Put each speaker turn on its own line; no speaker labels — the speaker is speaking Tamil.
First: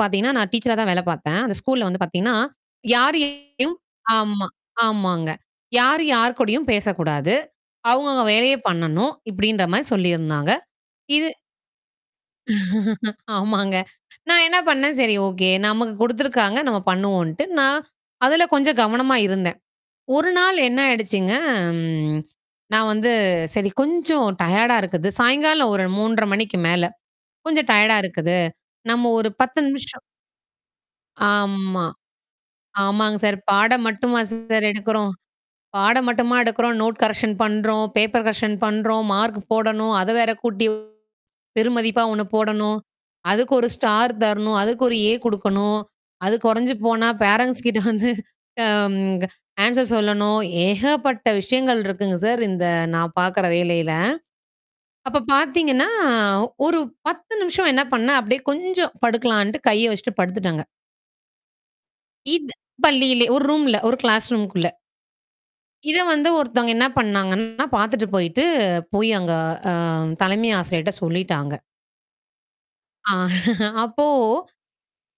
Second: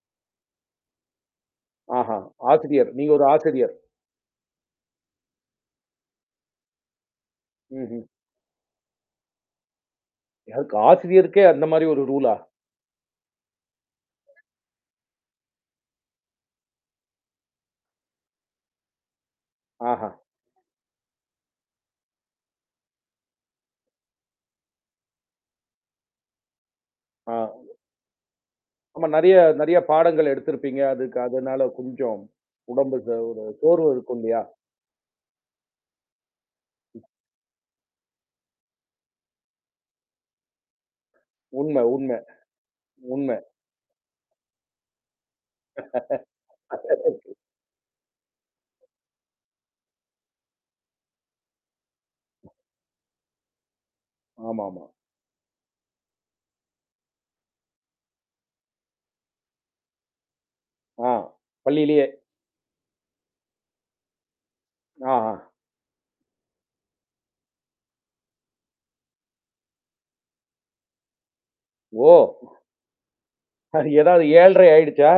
பாத்தீங்கன்னா நான் டீச்சரா தான் வேல பார்த்தேன். அந்த ஸ்கூல்ல வந்து
ஆஹா!
பாத்தீங்கன்னா,
ஆசிரியர். நீங்க ஒரு ஆசிரியர்.
யாரையும் ஆமா, ஆமாங்க. யாரும் யார்க்கூடயும் பேசக் கூடாது.
ம்ஹ்ம்.
அவுங்க அவங்க வேலைய பண்ணனும். இப்பிடின்றமாரி சொல்லி இருந்தாங்க.
யாருக்கு?
இது
ஆசிரியருக்கே அந்த மாதிரி ஒரு ரூலா?
ஆமாங்க. நான் என்ன பண்ணேன். சரி, ஓகே. நமக்குக் குடுத்திருக்காங்க. நம்ம பண்ணுவோன்ட்டு, நான் அதுல கொஞ்சம் கவனமா இருந்தேன்.
ஆஹா!
ஒரு நாள் என்ன ஆயிடுச்சுங்க ம் நான் வந்து, சரி கொஞ்சம் டயர்டா இருக்குது. சாயங்காலம் ஒரு 3:30 மணிக்கு மேல
ஆ.
கொஞ்சம் டயர்டா இருக்குது.
ஆமா
நம்ம ஒரு
நிறைய,
10
நிறைய
நிமிஷம்
பாடங்கள் எடுத்திருப்பீங்க. அதுக்கு அதனால
ஆம்மா.
கொஞ்சம் உடம்பு
ஆமாங்க சார்.
ஒரு
பாடம்
சோர்வு இருக்கும்
மட்டுமா
இல்லயா!
சார் எடுக்குறோம்? பாடம் மட்டுமா எடுக்குறோம்? நோட் கரெக்ஷன் பண்றோம். பேப்பர் கரெக்ஷன் பண்றோம். மார்க் போடணும். அத வேற கூட்டி
உண்மை,
பெருமதிப்பா
உண்மை.
ஒண்ணு போடணும்.
உண்மை.
அதுக்கு ஒரு ஸ்டார் தரணும். அதுக்கு ஒரு ஏ குடுக்கணும். அது குறைஞ்சு போனா,
[unintelligible]
ஃபேரண்ட்ஸ்க்கிட்ட வந்து அம் க ஆன்ஸர் சொல்லணும். ஏகப்பட்ட விஷயங்கள் இருக்குங்க சார், இந்த நான் பாக்குற வேலையில.
ஆமாமா.
அப்பப் பாத்தீங்கன்னா, ஒரு 10 நிமிஷம் என்ன பண்ணேன். அப்பிடியே கொஞ்சம் படுக்கலான்ட்டு, கைய வச்சிட்டு படுத்துட்டாங்க.
ஆ. பள்ளியிலயே!
இது பள்ளியிலே, ஒரு ரூம்ல. ஒரு கிளாஸ் ரூம்க்குள்ள
ஆஹா!
இத வந்து ஒருத்தங்க என்ன பண்ணாங்கன்னா, பாத்துட்டு போயிட்டு, போய் அங்க அ தலைமை ஆசிரியர்ட்ட சொல்லிட்டாங்க.
ஓ!
அ
அது
அப்போ
எதாவது 7 1/2 ஆயிடுச்சா?